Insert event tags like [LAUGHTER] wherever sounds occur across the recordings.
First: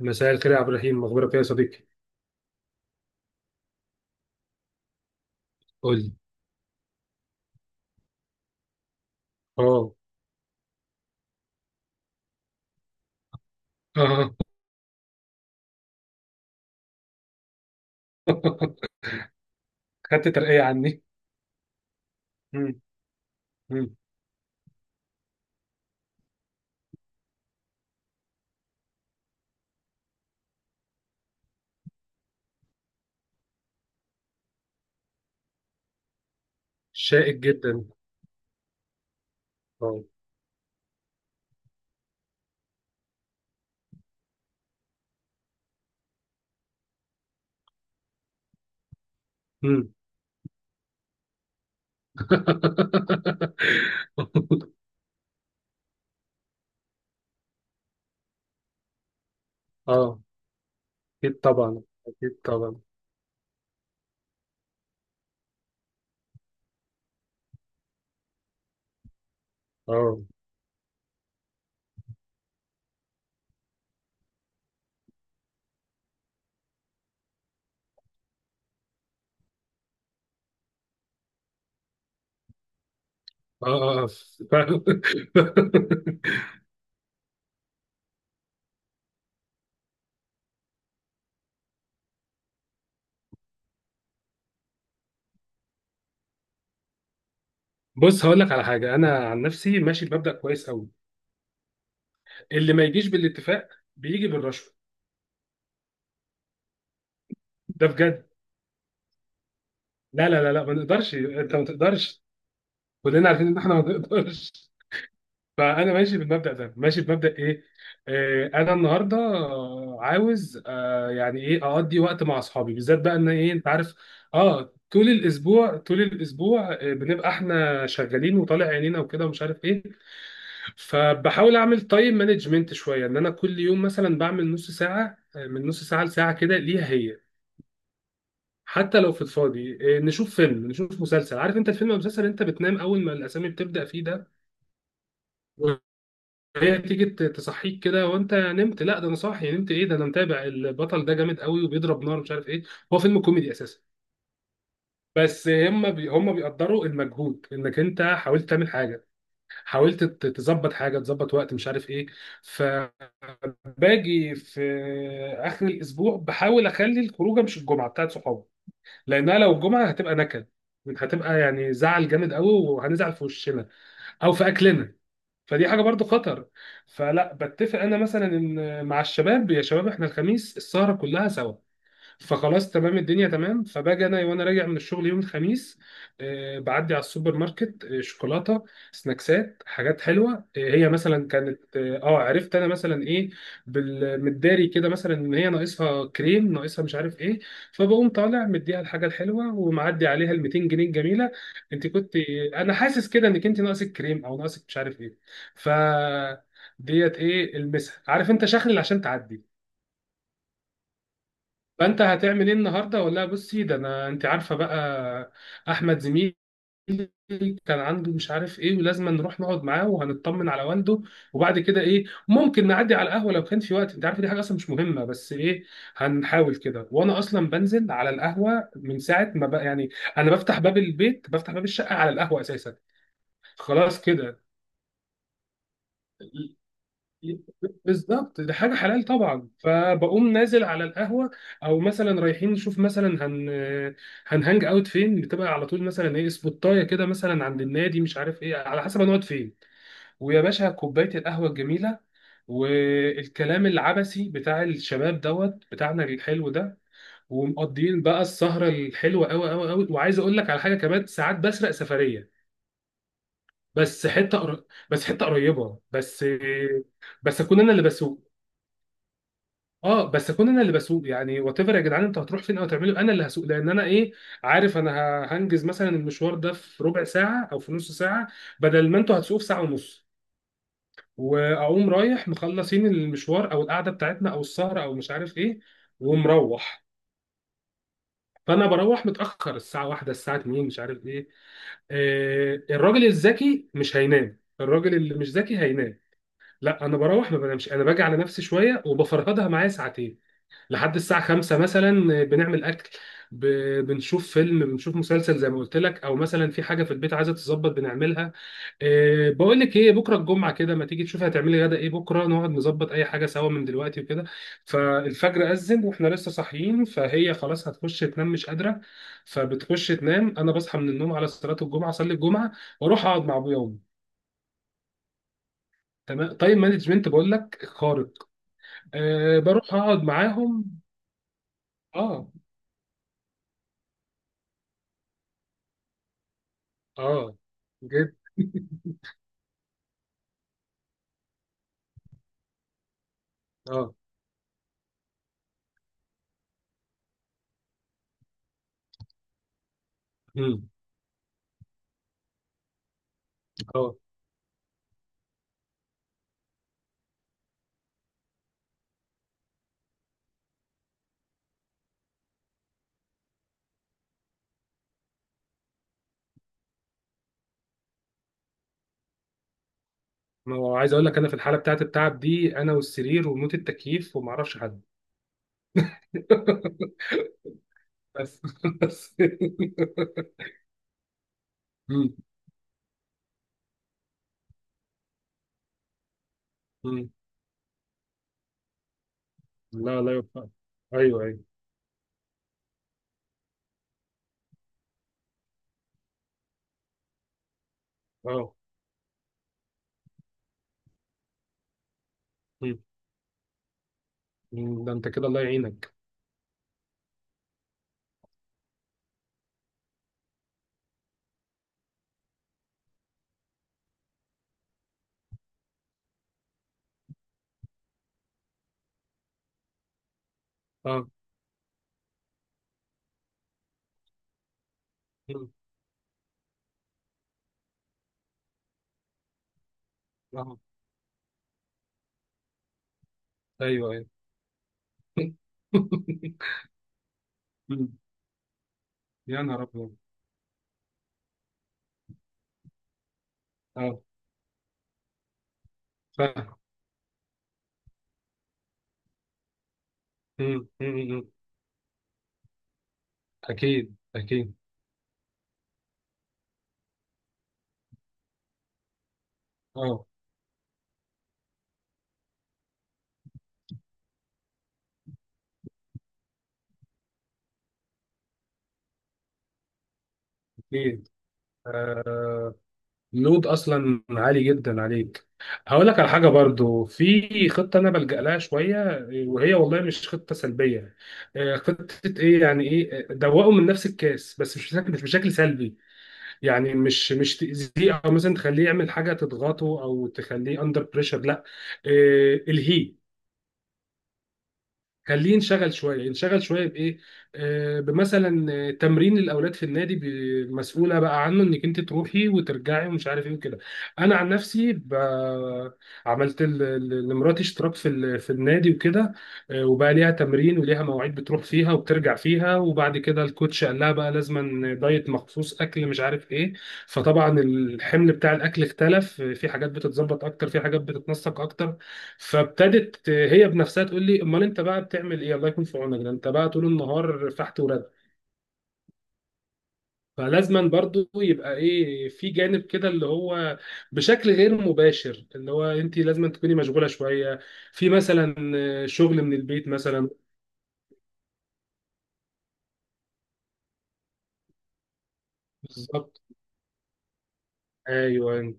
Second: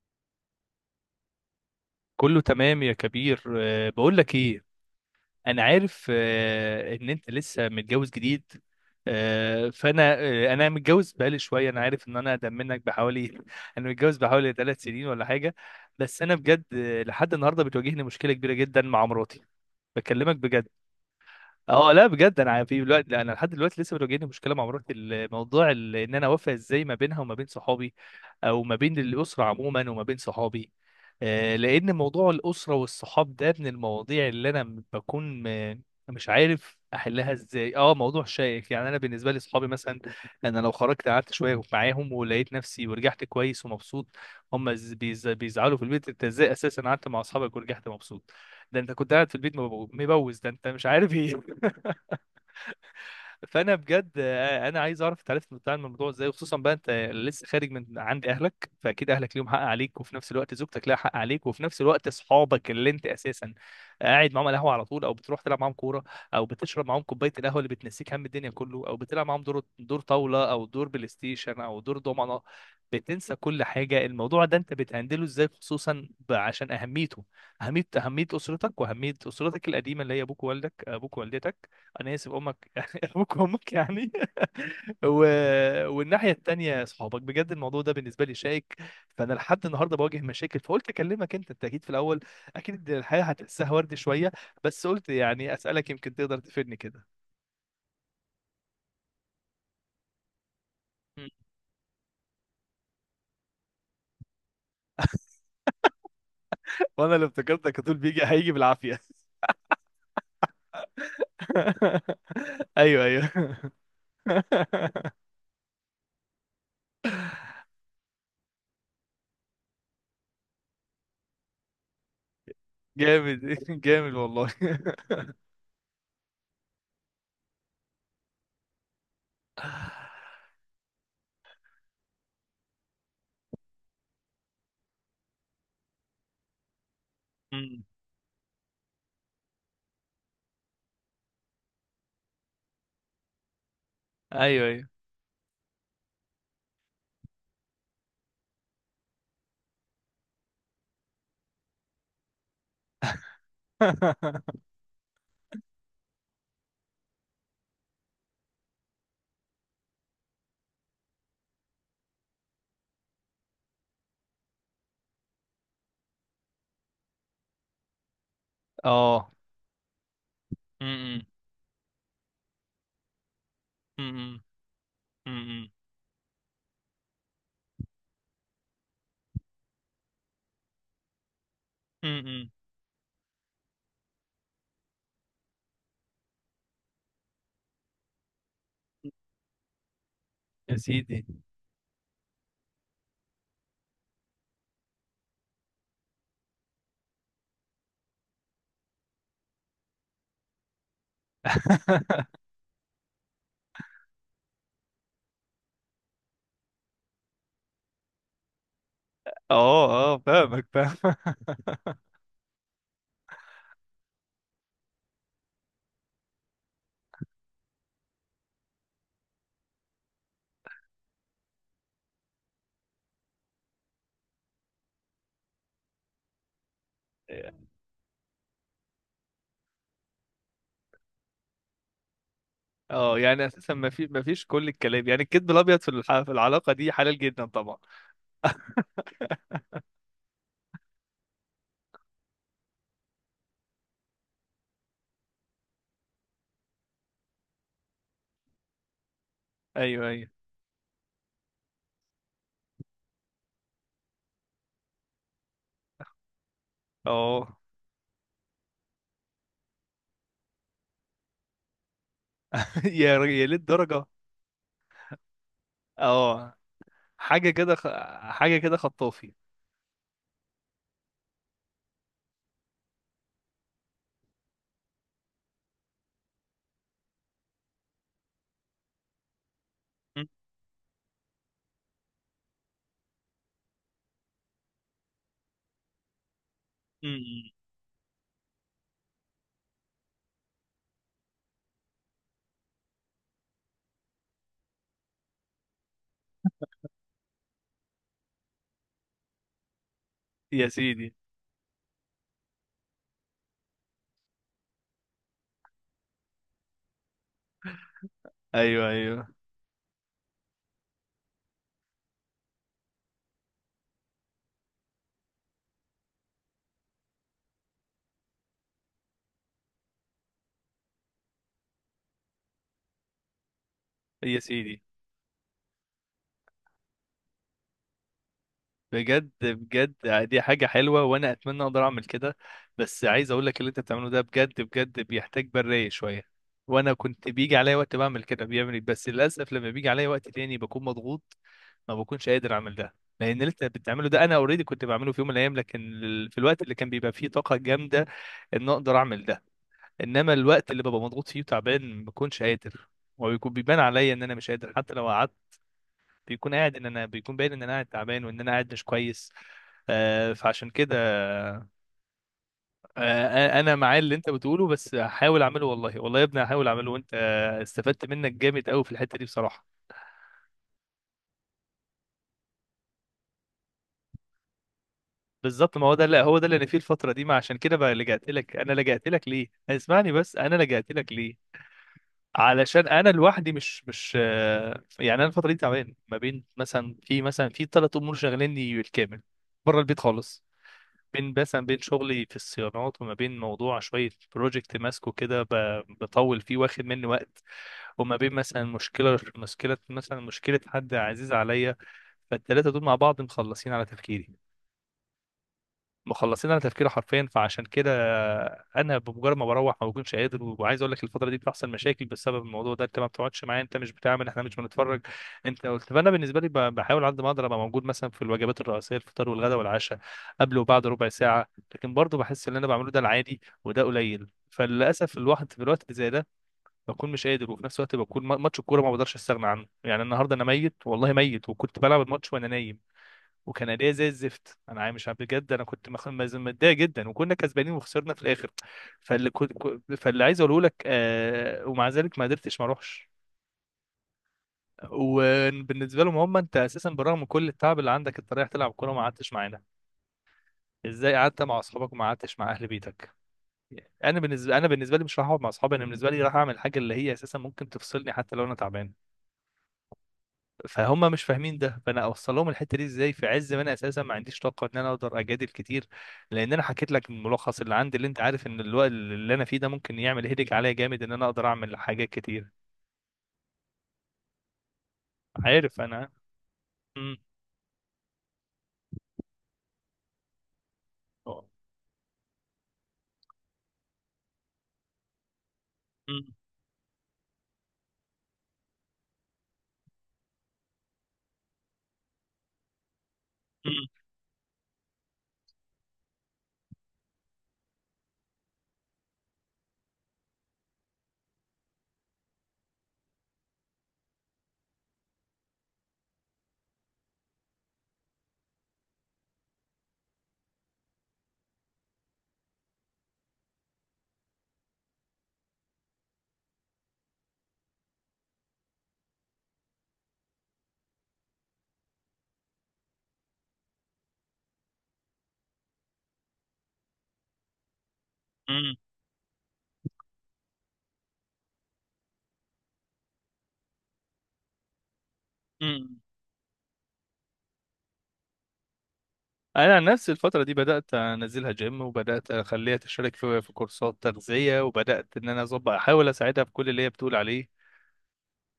مساء الخير يا عبد الرحيم، مخبرك ايه يا صديقي؟ كله تمام يا كبير. بقول لك ايه. انا قول عارف لي. ان انت لسه متجوز جديد. أه اه، فانا أه انا متجوز بقالي شويه، انا عارف ان انا اقدم منك بحوالي [LAUGHS] انا متجوز اه. بحوالي 3 سنين ولا حاجه. بس انا بجد، لحد النهارده بتواجهني مشكله كبيره جدا [LAUGHS] مع مراتي. خدت بكلمك ترقية بجد. عني؟ اه لا بجد انا مم. في الوقت لا، انا لحد دلوقتي مم. لسه بتواجهني مشكله مع مراتي. الموضوع ال- ان انا اوافق ازاي ما بينها وما بين صحابي، او ما بين الاسره عموما وما بين صحابي. لان موضوع الاسره والصحاب ده من المواضيع اللي انا م- بكون م- مش عارف احلها شائك ازاي. جدا. اه موضوع شائك يعني. انا بالنسبه لي صحابي مثلا، اه. انا لو خرجت قعدت شويه معاهم ولقيت نفسي ورجعت كويس ومبسوط. هم ز- بيز- بيزعلوا في البيت، انت ازاي اساسا قعدت مع اصحابك ورجعت مبسوط؟ ده انت كنت قاعد في البيت مبو- مم. مبوز، ده انت مش عارف ايه. فانا بجد، انا [LAUGHS] عايز اعرف انت عرفت بتعمل الموضوع ازاي، وخصوصا بقى انت لسه خارج من عند اهلك، فاكيد اهلك ليهم حق عليك، وفي اه، نفس الوقت زوجتك لها حق اكيد عليك، وفي نفس طبعا، الوقت اكيد اصحابك طبعا. اللي انت اساسا قاعد معاهم على القهوه على طول، او بتروح تلعب معاهم كوره، او بتشرب معاهم كوبايه القهوه اللي بتنسيك هم الدنيا كله، او بتلعب معاهم دور اه، طاوله او دور بلاي ستيشن او دور دومنه، بتنسى كل حاجه. الموضوع ده انت بتهندله ازاي، خصوصا ب- عشان اهميته، اهميه اسرتك واهميه اسرتك القديمه اللي هي ابوك ووالدك، ابوك ووالدتك، انا اسف امك [LAUGHS] ابوك اه، وامك اه، آه. يعني فعلا. [LAUGHS] و... والناحيه [LAUGHS] التانيه صحابك. بجد الموضوع ده بالنسبه لي شائك، فانا لحد النهارده بواجه مشاكل، فقلت اكلمك انت، انت اكيد في الاول اكيد الحياه هتحسها ورد شويه، بس قلت يعني اسالك يمكن تقدر تفيدني كده. بص، هقول لك على حاجة. انا عن نفسي ماشي بمبدأ كويس قوي: م. اللي ما يجيش بالاتفاق بيجي بالرشوة. وانا اللي افتكرتك ده هتقول بيجي، بجد. هيجي بالعافيه. لا لا لا لا، ما نقدرش، انت ما تقدرش. [LAUGHS] ايوه ايوه. كلنا عارفين ان احنا ما نقدرش. [LAUGHS] فانا ماشي بالمبدا ده، ماشي بمبدا ايه. انا النهارده عاوز، يعني اقضي وقت مع اصحابي، بالذات بقى ان جامد، ايه، انت عارف. جامد والله. اه، [LAUGHS] طول الاسبوع طول الاسبوع بنبقى احنا شغالين وطالع عينينا وكده ومش عارف ايه. فبحاول اعمل تايم مانجمنت شويه، ان انا كل يوم مثلا بعمل نص ساعه، من نص ساعه لساعه كده ليها هي. م. حتى لو في الفاضي نشوف فيلم، نشوف مسلسل. عارف انت الفيلم او المسلسل، انت بتنام اول ما الاسامي بتبدا فيه ايوه ايوه. ده. هي تيجي تصحيك كده وانت نمت. لا، ده انا صاحي، نمت ايه؟ ده انا متابع البطل ده، جامد قوي وبيضرب نار مش عارف ايه. هو فيلم كوميدي اساسا. [LAUGHS] بس هم بي هم بيقدروا المجهود انك انت حاولت تعمل حاجه، حاولت تظبط حاجه، تظبط وقت مش عارف ايه. فباجي في اخر الاسبوع بحاول اخلي الخروجه مش الجمعه بتاعت صحابي، اه. لانها لو الجمعه هتبقى نكد، م- م-. هتبقى يعني زعل جامد قوي، وهنزعل في وشنا او م- في اكلنا، م-. فدي م-. حاجه برضو خطر. فلا، بتفق انا مثلا ان مع الشباب، يا شباب احنا الخميس السهره كلها سوا. امم. فخلاص تمام، الدنيا تمام. فباجي انا وانا راجع من الشغل يوم الخميس، بعدي على السوبر ماركت، شوكولاته، سناكسات، حاجات حلوه. يا هي سيدي. مثلا كانت، عرفت انا مثلا ايه بالمداري كده، مثلا ان هي ناقصها كريم، ناقصها مش عارف ايه. فبقوم طالع، مديها الحاجه الحلوه، ومعدي عليها ال 200 جنيه الجميله. انت كنت، [LAUGHS] انا حاسس كده انك انت ناقصك كريم او ناقصك مش عارف ايه. ف ديت ايه، المسها، عارف انت، شخلل عشان تعدي. اه اه، فاهمك فاهم. فانت هتعمل ايه النهارده؟ ولا بصي، ده انا انت عارفه بقى، احمد زميلي كان عنده مش عارف ايه، ولازم نروح نقعد معاه وهنطمن على والده، وبعد كده ايه، ممكن نعدي على القهوه لو كان في وقت، انت عارفه دي حاجه اصلا مش مهمه، بس ايه هنحاول كده. وانا اصلا بنزل على القهوه من ساعه ما بقى يعني، انا بفتح باب البيت، بفتح باب الشقه على القهوه اساسا. اه يعني اساسا ما خلاص في، ما كده، فيش كل الكلام، يعني الكذب الابيض في الح- في العلاقه دي حلال جدا طبعا. بالظبط، دي حاجه حلال طبعا. فبقوم نازل على القهوه، او مثلا رايحين نشوف مثلا هنهانج اوت فين، بتبقى على طول مثلا ايه، سبوتايه كده مثلا عند النادي، مش عارف ايه، على حسب هنقعد فين. ايوه ايوه. ويا باشا كوبايه القهوه الجميله، والكلام العبثي بتاع الشباب دوت بتاعنا الحلو ده، اه. ومقضيين بقى السهره الحلوه قوي قوي قوي. وعايز اقول لك على حاجه كمان، ساعات بسرق سفريه، [LAUGHS] يا ر- يا للدرجه. بس بس حته قريبه بس، اه بس حاجه اكون انا كده اللي خ... بسوق. حاجه كده خطافي. اه، بس اكون انا اللي بسوق يعني. وات ايفر يا جدعان انتوا هتروحوا فين او تعملوا، انا اللي هسوق، لان انا ايه، عارف انا هنجز مثلا المشوار ده في ربع ساعه او في نص ساعه، بدل ما انتوا هتسوقوا في ساعه ونص، م- واقوم رايح مخلصين المشوار او القعده بتاعتنا او السهره او مش عارف ايه، ومروح. م-. م. فانا بروح متاخر، الساعه واحدة، الساعه 2، مش عارف ايه. الراجل الذكي مش هينام، الراجل اللي مش ذكي هينام. لا، انا بروح ما بنامش، انا باجي على نفسي شويه وبفرهدها معايا ساعتين يا لحد سيدي. الساعة خمسة مثلا. بنعمل أكل، بنشوف فيلم، بنشوف مسلسل زي ما قلت لك، أو مثلا في حاجة في البيت عايزة تتظبط بنعملها. ايوه ايوه. أه بقول لك إيه، بكرة الجمعة كده، ما تيجي تشوفي هتعملي غدا إيه، بكرة نقعد نظبط أي حاجة سوا من دلوقتي وكده. فالفجر أذن وإحنا لسه صاحيين، فهي خلاص هتخش تنام، مش قادرة. فبتخش تنام. أنا بصحى من النوم على صلاة الجمعة، أصلي الجمعة وأروح أقعد مع أبويا وأمي. يا سيدي، تمام، تايم مانجمنت، بقول لك خارق. بجد أه بروح بجد أقعد يعني دي حاجة معاهم. حلوة وأنا أتمنى أقدر أعمل أه. كده. بس عايز أقول لك اللي أنت بتعمله ده بجد بجد بيحتاج برية شوية، وأنا كنت أه، بيجي عليا وقت جد. بعمل كده بيعمل إيه؟ بس للأسف لما بيجي عليا وقت تاني بكون مضغوط، ما بكونش قادر أعمل ده، لأن اللي أنت اه. بتعمله ده أنا أوريدي كنت بعمله في يوم من الأيام، لكن ال- في الوقت اللي كان بيبقى فيه طاقة جامدة إن أقدر أعمل ده. إنما امم. الوقت اللي ببقى مضغوط فيه وتعبان ما بكونش قادر، وبيكون بيبان اه. عليا إن أنا مش قادر حتى لو قعدت. بيكون قاعد، إن أنا بيكون باين إن أنا قاعد تعبان وإن أنا قاعد مش كويس. فعشان كده، انا مع اللي انت بتقوله، بس هحاول اعمله والله، والله يا ابني هحاول اعمله، وانت استفدت منك جامد قوي في الحته دي بصراحه. ما هو عايز اقول لك، انا في الحاله بتاعت التعب دي، انا والسرير وموت التكييف، وما اعرفش حد. بالظبط، ما هو ده، لا هو ده اللي انا فيه [LAUGHS] الفتره دي. ما عشان كده بقى لجأت بس. لك، انا لجأت بس. لك ليه، اسمعني بس، انا لجأت لك ليه؟ مم. علشان انا لوحدي مش يعني انا الفتره دي تعبان، ما بين مثلا، مم. في 3 امور شغليني بالكامل بره البيت لا لا، خالص. يوفقك. ايوه بين ايوه. مثلا، بين شغلي في الصيانات، وما بين موضوع شويه بروجكت ماسكه كده، ب- بطول فيه واخد مني وقت، وما بين اه. مثلا مشكلة مثلا مشكلة حد عزيز عليا. فالتلاتة مم. دول مع بعض مخلصين على تفكيري، مم. ده انت كده الله يعينك. مخلصين على تفكيري حرفيا. فعشان كده انا بمجرد ما بروح ما بكونش قادر. وعايز اقول لك الفتره دي بتحصل مشاكل بسبب الموضوع ده، انت ما بتقعدش معايا، انت مش بتعمل، احنا مش بنتفرج، انت قلت. فانا بالنسبه لي ب- بحاول على قد ما اقدر ابقى موجود مثلا في الوجبات الرئيسيه، الفطار والغداء والعشاء، قبل وبعد اه. ربع ساعه. لكن برضه بحس ان اللي انا بعمله ده العادي وده قليل، فللاسف مم. الواحد في الوقت اللي زي ده بكون مش قادر، وفي نفس الوقت بكون ما- ماتش الكوره ما بقدرش استغنى عنه. يعني النهارده انا اه. ميت والله ميت، وكنت بلعب الماتش وانا نايم، وكان ايوه اداء ايوه. زي الزفت. انا عا- مش عارف، بجد انا كنت مخ- مز- [LAUGHS] متضايق جدا، وكنا كسبانين مم. وخسرنا في الاخر. فاللي يا كنت نهار كو- ابيض. فاللي عايز اقوله لك، ومع ذلك ما قدرتش ما اروحش. اه. وبالنسبه لهم، هم فاهم. انت اساسا برغم من كل التعب اللي عندك انت رايح تلعب كوره، ما قعدتش معانا، مم. مم. ازاي مم. قعدت مع اصحابك وما قعدتش مع اهل بيتك؟ يعني اكيد انا اكيد. بالنسبه انا بالنسبه لي مش راح اقعد مع اصحابي، انا بالنسبه لي راح اعمل حاجه اللي هي اساسا ممكن تفصلني حتى لو انا تعبان. اه. فهم مش فاهمين ده. فانا اوصل لهم الحته دي ازاي في عز ما انا اساسا ما عنديش طاقه ان انا اقدر اجادل كتير؟ لان انا حكيت لك الملخص اللي عندي، اللي انت عارف ان الوقت اللي انا فيه ده ممكن يعمل هيدك عليا جامد اكيد. ان انا اقدر اعمل حاجات آه. كتير. لود اصلا عالي جدا عليك. عارف هقول لك على انا. حاجه برضو، مم. في خطه انا بلجأ لها شويه، وهي والله مش خطه سلبيه. خطه ايه يعني، ايه، دوقه من نفس الكاس، بس مش بشكل، مش بشكل سلبي، مم. يعني مش مش تاذيه، او مثلا تخليه يعمل حاجه تضغطه او تخليه اندر بريشر، لا. الهيه، مم. خليه ينشغل شويه، ينشغل شويه بايه، بمثلا تمرين الاولاد في النادي، مسؤوله بقى عنه، انك انت تروحي وترجعي ومش عارف ايه وكده. انا عن نفسي عملت لمراتي اشتراك في في النادي وكده. آه، وبقى ليها تمرين وليها مواعيد بتروح فيها وبترجع فيها، وبعد كده الكوتش قال لها بقى لازما دايت مخصوص، اكل مش عارف ايه. فطبعا الحمل بتاع الاكل اختلف، في حاجات بتتظبط اكتر، في حاجات بتتنسق اكتر. فابتدت هي بنفسها تقول لي، امال انت بقى بتعمل ايه، الله يكون في عونك، ده انت بقى طول النهار فحت ورد. مم. فلازما برضو يبقى ايه في جانب كده، اللي هو بشكل غير مباشر، اللي هو انت مم. لازما تكوني مشغوله شويه، في مثلا شغل من البيت انا عن مثلا. نفسي الفتره دي بدات انزلها جيم، وبدات اخليها تشترك في كورسات تغذيه، وبدات ان انا اظبط، احاول بالظبط. اساعدها في كل اللي هي بتقول عليه ايوه.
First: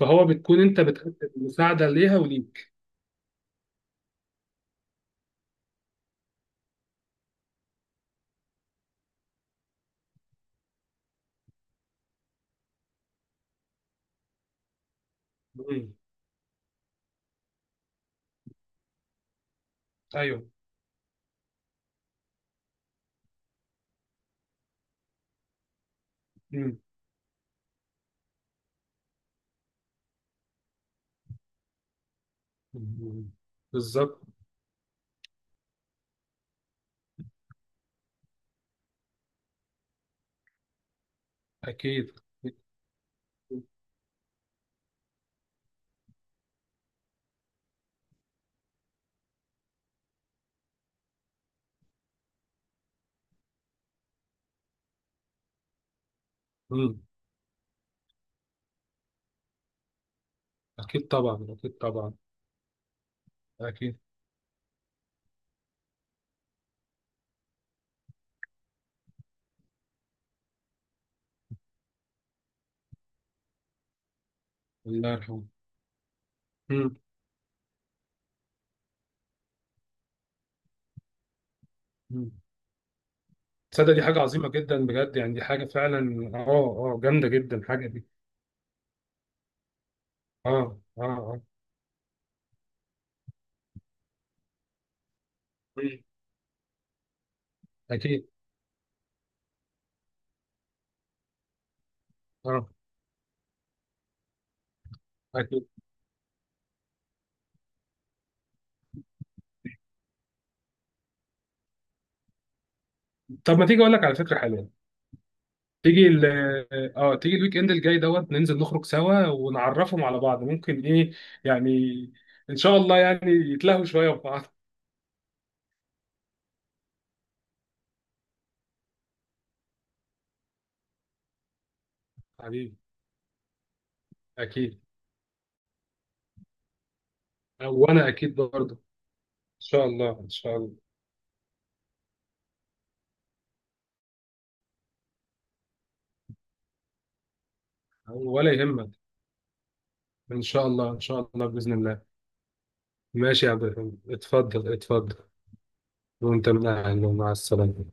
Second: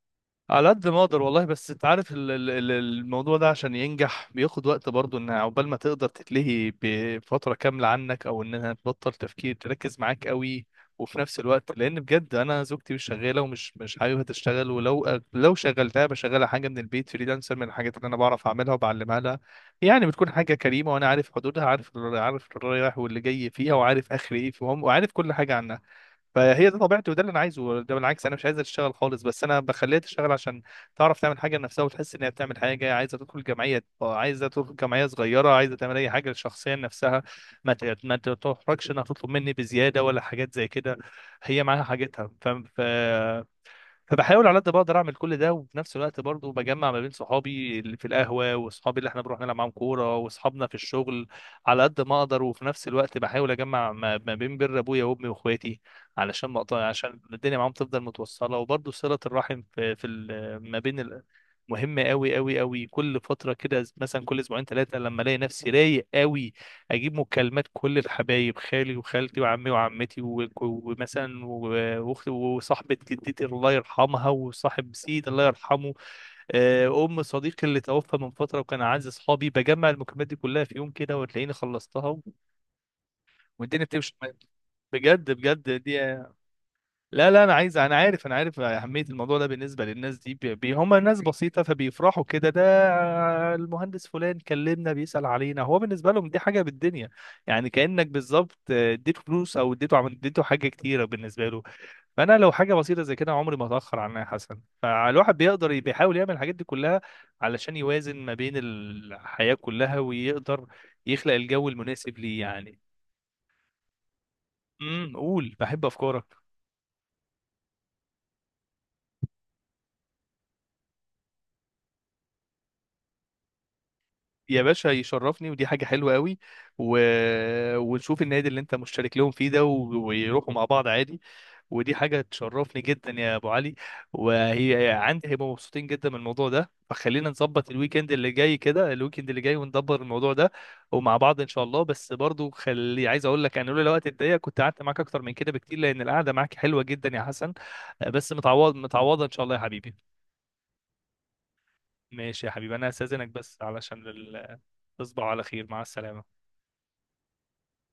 فهو بتكون على انت قد ما اقدر بتقدم والله. بس انت مساعده عارف ليها ال- ال- ال- وليك. الموضوع ده عشان ينجح بياخد وقت برضه، ان عقبال ما تقدر تتلهي بفتره كامله عنك، او انها تبطل تفكير تركز معاك قوي. وفي نفس الوقت، لان بجد انا زوجتي مش شغاله، ومش مش حاببها تشتغل، ولو لو مم. شغلتها بشغلها حاجه من البيت فريلانسر، من الحاجات اللي انا بعرف اعملها وبعلمها لها. يعني بتكون ايوه. حاجه كريمه، وانا عارف حدودها، عارف الرايح واللي جاي فيها، وعارف اخر ايه فيهم، وعارف كل حاجه عنها. فهي ده مم. طبيعتي وده اللي انا عايزه. ده بالعكس انا مش عايزها تشتغل خالص، بس انا بخليها تشتغل عشان تعرف تعمل حاجه لنفسها وتحس انها بتعمل حاجه. عايزه مم. تدخل جمعيه، بالظبط. عايزه تدخل جمعيه صغيره، عايزه تعمل اي حاجه شخصيه لنفسها، ما ت- ما تحرجش انها تطلب مني بزياده ولا حاجات زي كده. هي معاها اكيد. حاجتها، فاهم؟ فبحاول على قد ما اقدر اعمل كل ده. وفي نفس الوقت برضه بجمع ما بين صحابي اللي في القهوه، واصحابي اللي احنا بنروح نلعب معاهم كوره، واصحابنا في الشغل، على قد ما اقدر. وفي نفس الوقت بحاول اجمع ما بين بر ابويا وامي واخواتي، علشان ما اقطع، مم. عشان الدنيا معاهم تفضل متوصله، وبرضه صله الرحم في ال- ما بين اكيد ال- طبعا، اكيد مهمه طبعا. قوي قوي قوي. كل فتره كده، اكيد. مثلا كل اسبوعين ثلاثه، لما الاقي نفسي رايق قوي، اجيب مكالمات كل الحبايب، خالي وخالتي وعمي وعمتي و- ومثلا و- واختي وصاحبه جدتي الله يرحمها، وصاحب الله سيد يرحمه. الله يرحمه، ام صديقي اللي توفى من فتره وكان اعز اصحابي. بجمع المكالمات دي كلها في يوم كده، وتلاقيني خلصتها مم. والدنيا تصدق دي بتمشي حاجة معايا. عظيمة جدا بجد، بجد يعني دي حاجة بجد دي، فعلا، اه. اه، جامدة لا لا انا جدا عايز، الحاجة انا دي. عارف انا عارف اهميه الموضوع ده بالنسبه للناس دي، اه، بي بي- هم اه، ناس اه. بسيطه، فبيفرحوا كده، ده المهندس فلان كلمنا بيسال علينا، هو مم. بالنسبه لهم دي حاجه بالدنيا. يعني كانك أكيد. بالظبط اديته فلوس، او اديته عم- اديته حاجه كتيره بالنسبه له. فانا لو اه. حاجه بسيطه زي كده عمري ما اتاخر عنها يا حسن. فالواحد أكيد. بيقدر ي- بيحاول يعمل الحاجات دي كلها، علشان يوازن ما بين الحياه كلها، ويقدر يخلق الجو المناسب ليه يعني. طب ما تيجي أقول لك على فكرة حلوة، امم، قول، بحب تيجي افكارك. ال اه، تيجي الويك إند الجاي دوت، ننزل نخرج سوا ونعرفهم على بعض، ممكن إيه يعني إن شاء الله يعني يتلهوا شوية في بعض. يا [LAUGHS] باشا يشرفني، ودي حاجة حلوة قوي و... ونشوف النادي اللي انت مشترك لهم فيه ده و... ويروحوا مع بعض عادي، ودي حاجة حبيبي. تشرفني جدا يا ابو علي. أكيد. وهي عندي هيبقوا مبسوطين جدا من الموضوع ده، فخلينا نظبط وأنا الويكند اللي أكيد جاي برضه، كده، الويكند اللي جاي إن شاء وندبر الله، إن الموضوع ده شاء الله. ومع بعض ان شاء الله. بس برضو خلي، عايز اقول لك انا لولا الوقت الضيق كنت قعدت معاك اكتر من كده بكتير، لان القعدة معاك حلوة جدا يا حسن. بس ولا متعوض، يهمك. متعوضة ان شاء الله يا حبيبي. إن شاء الله، إن شاء الله، بإذن الله. ماشي يا حبيبي انا هستأذنك ماشي يا بس عبد الرحيم، علشان ال... اتفضل، اتفضل. تصبح على خير، مع السلامة. وأنت من أهله، مع السلامة.